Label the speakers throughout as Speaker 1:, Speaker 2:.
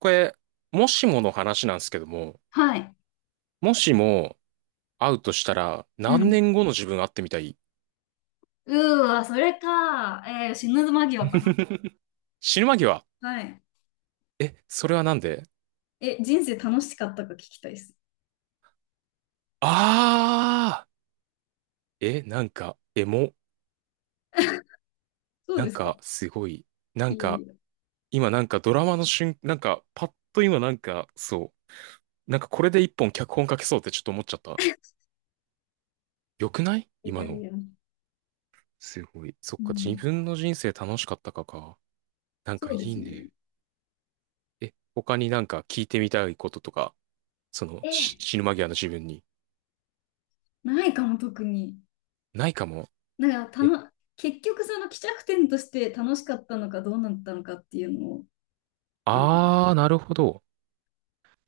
Speaker 1: これ、もしもの話なんですけども、
Speaker 2: はい。
Speaker 1: もしも会うとしたら
Speaker 2: う
Speaker 1: 何
Speaker 2: ん。
Speaker 1: 年後の自分会ってみたい？
Speaker 2: うーわ、それか。死ぬ間際かな。
Speaker 1: 死ぬ間際。
Speaker 2: はい。
Speaker 1: え、それはなんで？
Speaker 2: 人生楽しかったか聞きたいです。
Speaker 1: あーえ、なんか、エモ。
Speaker 2: そう
Speaker 1: な
Speaker 2: で
Speaker 1: ん
Speaker 2: すか。
Speaker 1: か、すごい。な
Speaker 2: い
Speaker 1: ん
Speaker 2: や
Speaker 1: か、
Speaker 2: いや。
Speaker 1: 今ドラマの瞬、パッと今そう。なんかこれで一本脚本書けそうってちょっと思っちゃった。よくない
Speaker 2: い
Speaker 1: 今
Speaker 2: やい
Speaker 1: の。
Speaker 2: や。
Speaker 1: すごい。そっ
Speaker 2: う
Speaker 1: か、自
Speaker 2: ん。
Speaker 1: 分の人生楽しかったかか。なん
Speaker 2: そ
Speaker 1: かい
Speaker 2: うで
Speaker 1: い
Speaker 2: すね。
Speaker 1: ね。え、他になんか聞いてみたいこととか、その
Speaker 2: え
Speaker 1: 死ぬ間際の自分に。
Speaker 2: ないかも、特に。
Speaker 1: ないかも。
Speaker 2: なんか、
Speaker 1: え、
Speaker 2: 結局、その、帰着点として楽しかったのか、どうなったのかっていうのを、あの、
Speaker 1: あー、なるほど。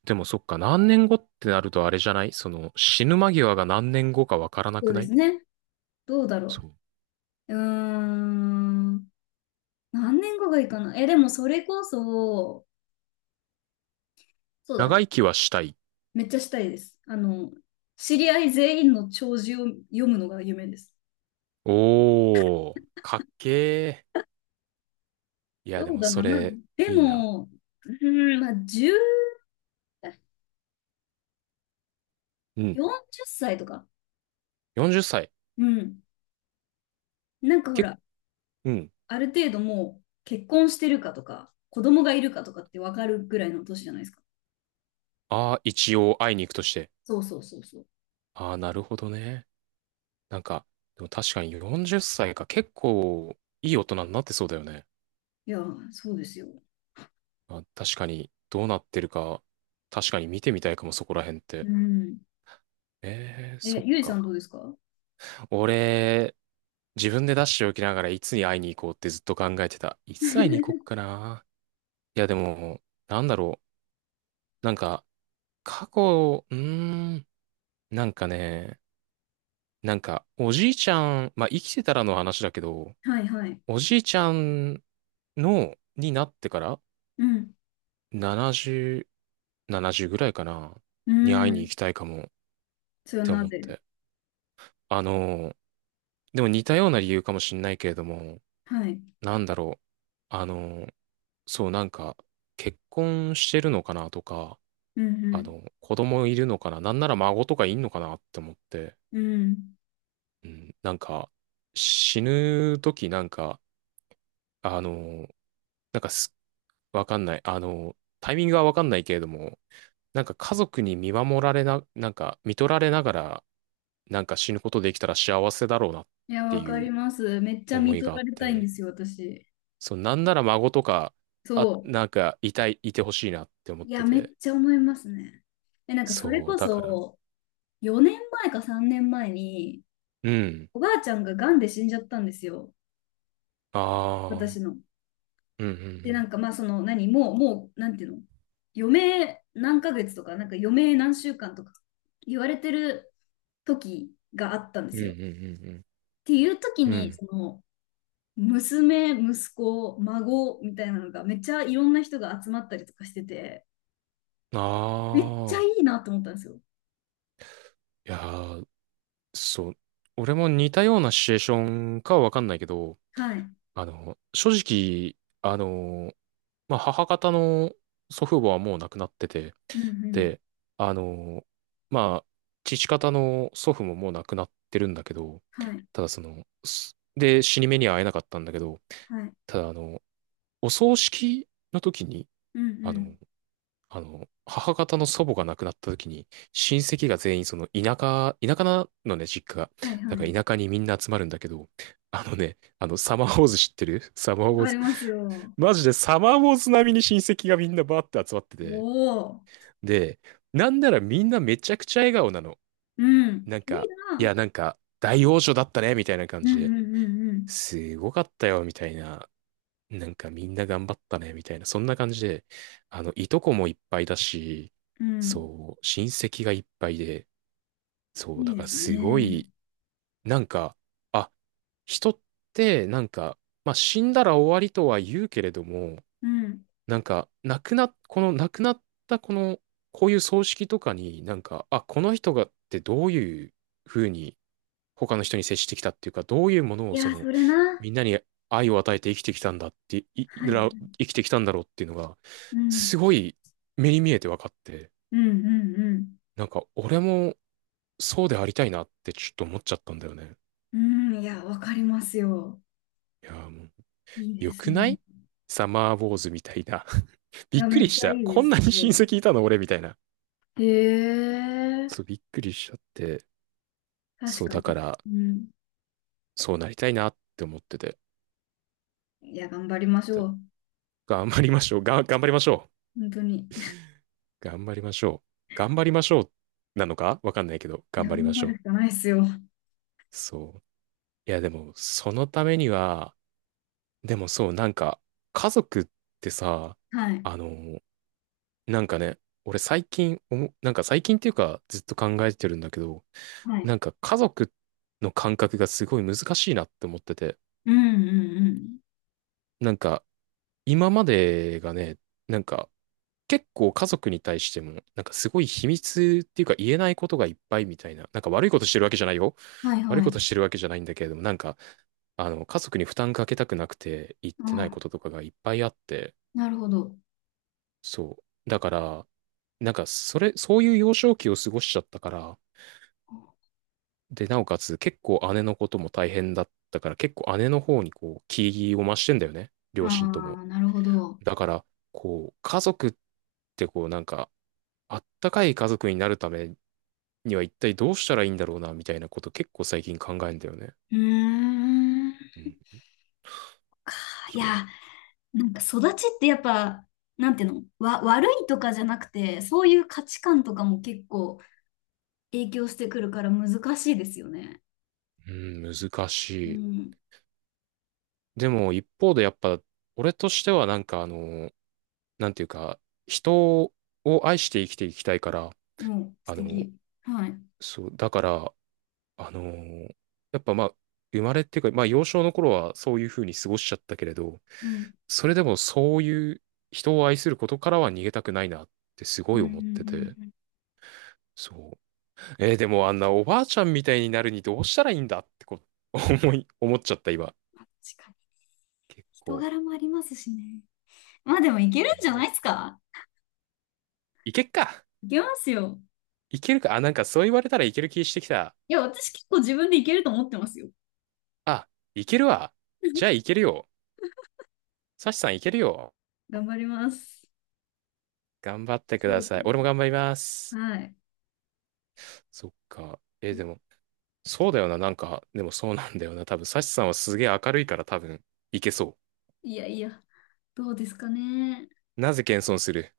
Speaker 1: でもそっか、何年後ってなるとあれじゃない、その死ぬ間際が何年後かわからな
Speaker 2: そ
Speaker 1: く
Speaker 2: うで
Speaker 1: な
Speaker 2: す
Speaker 1: い？
Speaker 2: ね。どうだろ
Speaker 1: そう。
Speaker 2: う。うーん。何年後がいいかな。え、でも、それこそ、そうだな。
Speaker 1: 長生きはしたい。
Speaker 2: めっちゃしたいです。あの、知り合い全員の弔辞を読むのが夢です。
Speaker 1: おー、かっけー。いや、で
Speaker 2: そう
Speaker 1: も
Speaker 2: だ
Speaker 1: そ
Speaker 2: な、まあ、
Speaker 1: れ、
Speaker 2: で
Speaker 1: いいな。
Speaker 2: も、うーん、まあ、10、
Speaker 1: うん。
Speaker 2: 40歳とか。
Speaker 1: 40歳。
Speaker 2: うん。なんかほ
Speaker 1: けっ、
Speaker 2: ら、
Speaker 1: うん。
Speaker 2: ある程度もう結婚してるかとか、子供がいるかとかって分かるぐらいの年じゃないですか。
Speaker 1: ああ、一応会いに行くとして。
Speaker 2: そうそうそうそう。
Speaker 1: ああ、なるほどね。なんか、でも確かに40歳か、結構いい大人になってそうだよね。
Speaker 2: いやー、そうですよ。
Speaker 1: あ、確かに、どうなってるか、確かに見てみたいかも、そこら辺っ
Speaker 2: う
Speaker 1: て。
Speaker 2: ん。
Speaker 1: えー、
Speaker 2: え、
Speaker 1: そっ
Speaker 2: ゆいさん
Speaker 1: か。
Speaker 2: どうですか？
Speaker 1: 俺、自分で出しておきながらいつに会いに行こうってずっと考えてた。いつ会いに行こ っかな。いや、でも、なんだろう。過去、なんかね、おじいちゃん、まあ、生きてたらの話だけど、
Speaker 2: はいはい。
Speaker 1: おじいちゃんの、になってから、
Speaker 2: うん。
Speaker 1: 70、70ぐらいかな、
Speaker 2: う
Speaker 1: に会いに
Speaker 2: ん。
Speaker 1: 行きたいかもっ
Speaker 2: それは
Speaker 1: て
Speaker 2: な
Speaker 1: 思っ
Speaker 2: ぜ？
Speaker 1: て。あのー、でも似たような理由かもしれないけれども、
Speaker 2: はい。
Speaker 1: なんだろう。あのー、そう、なんか、結婚してるのかなとか、
Speaker 2: う
Speaker 1: あ
Speaker 2: ん
Speaker 1: の、子供いるのかな、なんなら孫とかいんのかなって思って、
Speaker 2: うん。うん。
Speaker 1: うん、なんか、死ぬ時なんか、あの、なんかす、わかんない。あの、タイミングはわかんないけれども、なんか家族に見守られな、なんか、見とられながら、なんか死ぬことできたら幸せだろうなっ
Speaker 2: いや、
Speaker 1: て
Speaker 2: わか
Speaker 1: い
Speaker 2: り
Speaker 1: う
Speaker 2: ます。めっちゃ
Speaker 1: 思
Speaker 2: 見
Speaker 1: い
Speaker 2: と
Speaker 1: があ
Speaker 2: ら
Speaker 1: っ
Speaker 2: れたいんで
Speaker 1: て、
Speaker 2: すよ、私。
Speaker 1: そう、なんなら孫とか、あ、
Speaker 2: そ
Speaker 1: いてほしいなって思
Speaker 2: う。
Speaker 1: っ
Speaker 2: い
Speaker 1: て
Speaker 2: や、めっ
Speaker 1: て。
Speaker 2: ちゃ思いますね。え、なんかそれ
Speaker 1: そう、
Speaker 2: こ
Speaker 1: だから、
Speaker 2: そ、4年前か3年前に、
Speaker 1: うん。
Speaker 2: おばあちゃんが癌で死んじゃったんですよ、
Speaker 1: ああ、
Speaker 2: 私の。
Speaker 1: うん、う
Speaker 2: で、な
Speaker 1: ん、
Speaker 2: んかまあ、その、何、もう、もう、なんていうの、余命何ヶ月とか、なんか余命何週間とか言われてる時があったんで
Speaker 1: うん、う
Speaker 2: すよ。っ
Speaker 1: ん、
Speaker 2: ていう
Speaker 1: うん、うん、う
Speaker 2: 時
Speaker 1: ん。う
Speaker 2: に、
Speaker 1: ん
Speaker 2: その、娘、息子、孫みたいなのがめっちゃいろんな人が集まったりとかしてて、
Speaker 1: あ
Speaker 2: めっちゃ
Speaker 1: あ、
Speaker 2: いいなと思ったんですよ。
Speaker 1: いやー、そう、俺も似たようなシチュエーションかはわかんないけど、
Speaker 2: はい。う
Speaker 1: あの、正直、あの、まあ、母方の祖父母はもう亡くなってて、
Speaker 2: んうん。
Speaker 1: で、あの、まあ、父方の祖父ももう亡くなってるんだけど、
Speaker 2: はい。
Speaker 1: ただその、死に目には会えなかったんだけど、
Speaker 2: はい。
Speaker 1: ただあの、お葬式の時に、
Speaker 2: うんう
Speaker 1: あ
Speaker 2: ん。
Speaker 1: の、あの、母方の祖母が亡くなった時に、親戚が全員その田舎、田舎なのね、実家が。
Speaker 2: はい
Speaker 1: だ
Speaker 2: は
Speaker 1: か
Speaker 2: い。
Speaker 1: ら田舎にみんな集まるんだけど、あのね、あの、サマーウォーズ知ってる？サマー
Speaker 2: わ
Speaker 1: ウォー
Speaker 2: か
Speaker 1: ズ。
Speaker 2: りますよ。
Speaker 1: マジでサマーウォーズ並みに親戚がみんなバーって集まって
Speaker 2: お
Speaker 1: て。
Speaker 2: お。
Speaker 1: で、なんならみんなめちゃくちゃ笑顔なの。
Speaker 2: うん。
Speaker 1: なん
Speaker 2: いい
Speaker 1: か、い
Speaker 2: な。
Speaker 1: や、なんか、大王女だったね、みたいな感
Speaker 2: う
Speaker 1: じ
Speaker 2: んうん
Speaker 1: で、
Speaker 2: うん
Speaker 1: すごかったよ、みたいな、なんかみんな頑張ったね、みたいな、そんな感じで、あの、いとこもいっぱいだし、
Speaker 2: うん。
Speaker 1: そう、親戚がいっぱいで、
Speaker 2: う
Speaker 1: そう、
Speaker 2: ん。い
Speaker 1: だ
Speaker 2: いで
Speaker 1: から
Speaker 2: す
Speaker 1: すご
Speaker 2: ね。
Speaker 1: い、なんか、あ、人って、なんか、まあ、死んだら終わりとは言うけれども、
Speaker 2: うん。
Speaker 1: なんか、亡くな、この亡くなったこの、こういう葬式とかに、なんか、あ、この人がってどういうふうに他の人に接してきたっていうか、どういうもの
Speaker 2: い
Speaker 1: をそ
Speaker 2: やー、そ
Speaker 1: の、
Speaker 2: れな。
Speaker 1: みんなに愛を与えて生きてきたんだって、
Speaker 2: はい。
Speaker 1: 生きてきたんだろうっていうのが、
Speaker 2: う
Speaker 1: す
Speaker 2: ん。
Speaker 1: ごい目に見えて分かって、
Speaker 2: うんうんうん。
Speaker 1: なんか、俺もそうでありたいなってちょっと思っちゃったんだよね。
Speaker 2: うん。いや、わかりますよ。
Speaker 1: いやー、もう、
Speaker 2: いいで
Speaker 1: 良
Speaker 2: す
Speaker 1: くな
Speaker 2: ね。
Speaker 1: い？サマーウォーズみたいな。
Speaker 2: い
Speaker 1: び
Speaker 2: や、
Speaker 1: っく
Speaker 2: め
Speaker 1: り
Speaker 2: っち
Speaker 1: し
Speaker 2: ゃ
Speaker 1: た。
Speaker 2: いいで
Speaker 1: こん
Speaker 2: す。
Speaker 1: な
Speaker 2: す
Speaker 1: に親
Speaker 2: ごい。
Speaker 1: 戚いたの俺みたいな。
Speaker 2: へ
Speaker 1: そ
Speaker 2: え。
Speaker 1: う、びっくりしちゃって。
Speaker 2: 確
Speaker 1: そう、
Speaker 2: か
Speaker 1: だ
Speaker 2: に。
Speaker 1: から、
Speaker 2: うん。
Speaker 1: そうなりたいなって思ってて。
Speaker 2: いや、頑張りまし
Speaker 1: だ
Speaker 2: ょう。
Speaker 1: 頑張りましょう。頑張りましょう。
Speaker 2: 本当に。
Speaker 1: 頑張りましょう。頑張りましょう。なのかわかんないけど、
Speaker 2: い
Speaker 1: 頑
Speaker 2: や、
Speaker 1: 張り
Speaker 2: 頑
Speaker 1: まし
Speaker 2: 張
Speaker 1: ょ
Speaker 2: る
Speaker 1: う。
Speaker 2: しかないですよ。
Speaker 1: そう。いや、でも、そのためには、でもそう、なんか、家族ってさ、
Speaker 2: はい。
Speaker 1: あの、なんかね、俺最近思う、なんか最近っていうか、ずっと考えてるんだけど、
Speaker 2: はい。
Speaker 1: なんか家族の感覚がすごい難しいなって思ってて、
Speaker 2: うんうん
Speaker 1: なんか今までがね、なんか、結構家族に対しても、なんかすごい秘密っていうか言えないことがいっぱいみたいな、なんか悪いことしてるわけじゃないよ。
Speaker 2: うん。はい
Speaker 1: 悪い
Speaker 2: は
Speaker 1: こ
Speaker 2: い。
Speaker 1: としてるわけじゃないんだけれども、なんか、あの、家族に負担かけたくなくて言ってない
Speaker 2: あ、
Speaker 1: こととかがいっぱいあって、
Speaker 2: なるほど。
Speaker 1: そう。だから、なんか、そういう幼少期を過ごしちゃったから、で、なおかつ結構姉のことも大変だったから、結構姉の方にこう、気を増してんだよね。両親とも。
Speaker 2: ああ、なるほど。う
Speaker 1: だから、こう、家族ってこう、なんか、あったかい家族になるためには一体どうしたらいいんだろうな、みたいなこと結構最近考えんだよね。
Speaker 2: ーん。
Speaker 1: うん。
Speaker 2: い
Speaker 1: そ
Speaker 2: や、なんか育ちってやっぱ、なんていうの、悪いとかじゃなくて、そういう価値観とかも結構影響してくるから難しいですよね。
Speaker 1: う。うん、難
Speaker 2: う
Speaker 1: しい。
Speaker 2: ん。
Speaker 1: でも、一方でやっぱ、俺としてはなんかあの、なんていうか、人を愛して生きていきたいから、
Speaker 2: もう素
Speaker 1: あの、
Speaker 2: 敵。はい。う
Speaker 1: そう、だから、あのーやっぱまあ、生まれっていうか、まあ幼少の頃はそういうふうに過ごしちゃったけれど、
Speaker 2: ん。
Speaker 1: それでもそういう人を愛することからは逃げたくないなってす
Speaker 2: う
Speaker 1: ご
Speaker 2: ん
Speaker 1: い
Speaker 2: うんう
Speaker 1: 思ってて、
Speaker 2: んうん。
Speaker 1: そう。えーでもあんなおばあちゃんみたいになるにどうしたらいいんだってう、思っちゃった今。
Speaker 2: まあ確かに。
Speaker 1: 結
Speaker 2: 人
Speaker 1: 構。
Speaker 2: 柄もありますしね。まあでもいけるんじゃないです
Speaker 1: ね、
Speaker 2: か？
Speaker 1: いけっか。
Speaker 2: いけますよ。
Speaker 1: いけるか。あ、なんかそう言われたらいける気してきた。
Speaker 2: いや、私結構自分でいけると思ってますよ。
Speaker 1: あ、いけるわ。じゃあいけるよ。サシさんいけるよ。
Speaker 2: 頑張ります。
Speaker 1: 頑張ってく
Speaker 2: そ
Speaker 1: だ
Speaker 2: うだ
Speaker 1: さい。
Speaker 2: ね。
Speaker 1: 俺も頑張ります。
Speaker 2: はい。
Speaker 1: そっか。えーでも、そうだよな、なんか、でもそうなんだよな。多分、サシさんはすげえ明るいから、多分、いけそ
Speaker 2: いやいや、どうですかね。
Speaker 1: う。なぜ謙遜する？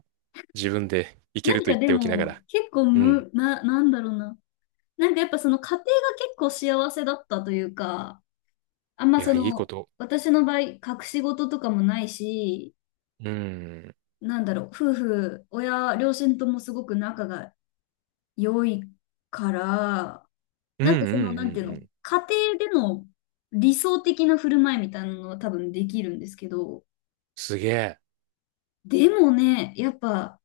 Speaker 1: 自分でいける
Speaker 2: 何
Speaker 1: と言
Speaker 2: か
Speaker 1: っ
Speaker 2: で
Speaker 1: ておきなが
Speaker 2: も、
Speaker 1: ら。
Speaker 2: 結構
Speaker 1: うん。
Speaker 2: む、な、なんだろうな。なんかやっぱその家庭が結構幸せだったというか、あんま
Speaker 1: い
Speaker 2: そ
Speaker 1: や、いいこ
Speaker 2: の、
Speaker 1: と。
Speaker 2: 私の場合、隠し事とかもないし、
Speaker 1: うん。
Speaker 2: なんだろう、夫婦、親、両親ともすごく仲が良いから、
Speaker 1: うん
Speaker 2: な
Speaker 1: う
Speaker 2: んか
Speaker 1: んう
Speaker 2: その、なんていう
Speaker 1: んう
Speaker 2: の、
Speaker 1: ん。
Speaker 2: 家庭での理想的な振る舞いみたいなのは多分できるんですけど、
Speaker 1: すげえ。
Speaker 2: でもね、やっぱ、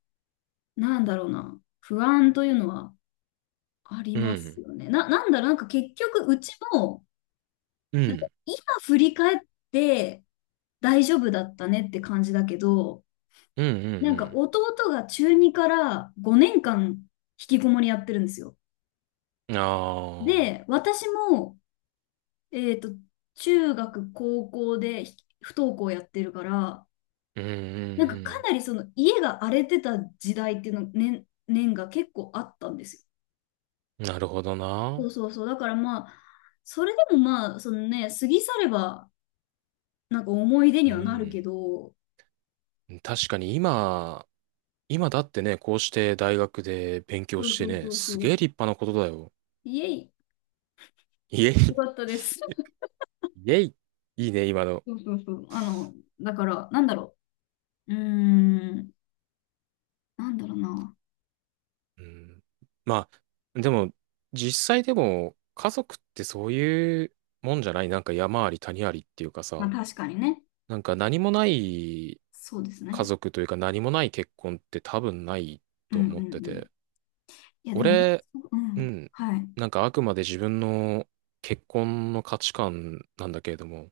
Speaker 2: なんだろうな、不安というのはあり
Speaker 1: う
Speaker 2: ます
Speaker 1: ん。
Speaker 2: よね。なんだろう、なんか結局、うちも、
Speaker 1: うん。
Speaker 2: 今振り返って大丈夫だったねって感じだけど、
Speaker 1: うんう
Speaker 2: なんか
Speaker 1: ん
Speaker 2: 弟が中2から5年間引きこもりやってるんですよ。
Speaker 1: うん。ああ。
Speaker 2: で、私も、えっと、中学、高校で不登校やってるから、
Speaker 1: うんう
Speaker 2: なんかか
Speaker 1: ん
Speaker 2: なりその家が荒れてた時代っていうの年が結構あったんですよ。
Speaker 1: うん。なるほど
Speaker 2: そ
Speaker 1: な。
Speaker 2: うそうそう。だからまあ、それでもまあ、そのね、過ぎ去ればなんか思い出
Speaker 1: う
Speaker 2: にはなるけ
Speaker 1: ん。
Speaker 2: ど、
Speaker 1: 確かに今、今だってね、こうして大学で勉強
Speaker 2: そう
Speaker 1: して
Speaker 2: そうそ
Speaker 1: ね、
Speaker 2: う
Speaker 1: す
Speaker 2: そ
Speaker 1: げえ
Speaker 2: う。
Speaker 1: 立派なことだよ。
Speaker 2: イエイ、
Speaker 1: イエイ。
Speaker 2: よかったです。
Speaker 1: イエイ。いいね、今の。
Speaker 2: そうそうそう。あの、だから、なんだろう。うーん、なんだろうな。
Speaker 1: うん。まあ、でも、実際でも、家族ってそういうもんじゃない？なんか山あり谷ありっていうか
Speaker 2: まあ
Speaker 1: さ、
Speaker 2: 確かにね。
Speaker 1: なんか何もない
Speaker 2: そうです
Speaker 1: 家
Speaker 2: ね。
Speaker 1: 族というか何もない結婚って多分ない
Speaker 2: う
Speaker 1: と
Speaker 2: んう
Speaker 1: 思って
Speaker 2: んうん。
Speaker 1: て。
Speaker 2: いやでも、
Speaker 1: 俺、
Speaker 2: う
Speaker 1: う
Speaker 2: ん。
Speaker 1: ん、
Speaker 2: はい。
Speaker 1: なんかあくまで自分の結婚の価値観なんだけれども、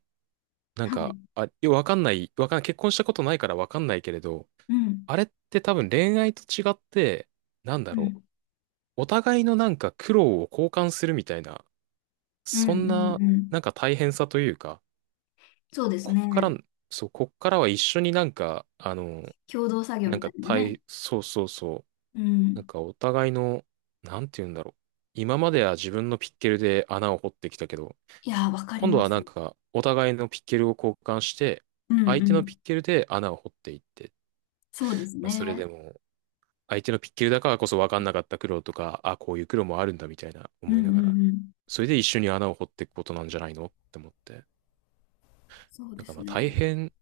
Speaker 1: なん
Speaker 2: は
Speaker 1: か、
Speaker 2: い。
Speaker 1: あ、よわかんない、わかんない、結婚したことないからわかんないけれど、
Speaker 2: うん。
Speaker 1: あれって多分恋愛と違って、なんだ
Speaker 2: う
Speaker 1: ろ
Speaker 2: ん。
Speaker 1: う。お互いのなんか苦労を交換するみたいな、
Speaker 2: うん
Speaker 1: そ
Speaker 2: う
Speaker 1: んな
Speaker 2: んう
Speaker 1: な
Speaker 2: ん。
Speaker 1: んか大変さというか、
Speaker 2: そうです
Speaker 1: こっから、
Speaker 2: ね。
Speaker 1: そう、こっからは一緒になんか、あの、
Speaker 2: 共同作業
Speaker 1: なん
Speaker 2: みた
Speaker 1: か
Speaker 2: いなね。
Speaker 1: 大、そうそうそう、
Speaker 2: う
Speaker 1: なん
Speaker 2: ん。
Speaker 1: かお互いの、なんて言うんだろう。今までは自分のピッケルで穴を掘ってきたけど、
Speaker 2: いやー、わかり
Speaker 1: 今度
Speaker 2: ま
Speaker 1: は
Speaker 2: す。
Speaker 1: なんかお互いのピッケルを交換して、
Speaker 2: うん
Speaker 1: 相
Speaker 2: う
Speaker 1: 手のピッ
Speaker 2: ん。
Speaker 1: ケルで穴を掘っていって、
Speaker 2: そうです
Speaker 1: まあそれで
Speaker 2: ね。
Speaker 1: も相手のピッケルだからこそ分かんなかった苦労とか、あ、こういう苦労もあるんだみたいな
Speaker 2: う
Speaker 1: 思い
Speaker 2: んう
Speaker 1: な
Speaker 2: ん
Speaker 1: がら、
Speaker 2: うん。
Speaker 1: それで一緒に穴を掘っていくことなんじゃないのって思って。
Speaker 2: そう
Speaker 1: な
Speaker 2: で
Speaker 1: んか
Speaker 2: す
Speaker 1: まあ
Speaker 2: ね。
Speaker 1: 大変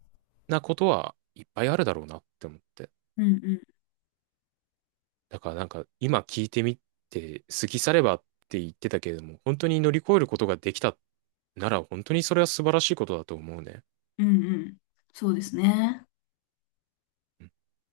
Speaker 1: なことはいっぱいあるだろうなって思って。
Speaker 2: うんうん。
Speaker 1: だからなんか今聞いてみて、過ぎ去ればって言ってたけれども、本当に乗り越えることができたなら本当にそれは素晴らしいことだと思うね。
Speaker 2: うんうん。そうですね。
Speaker 1: うん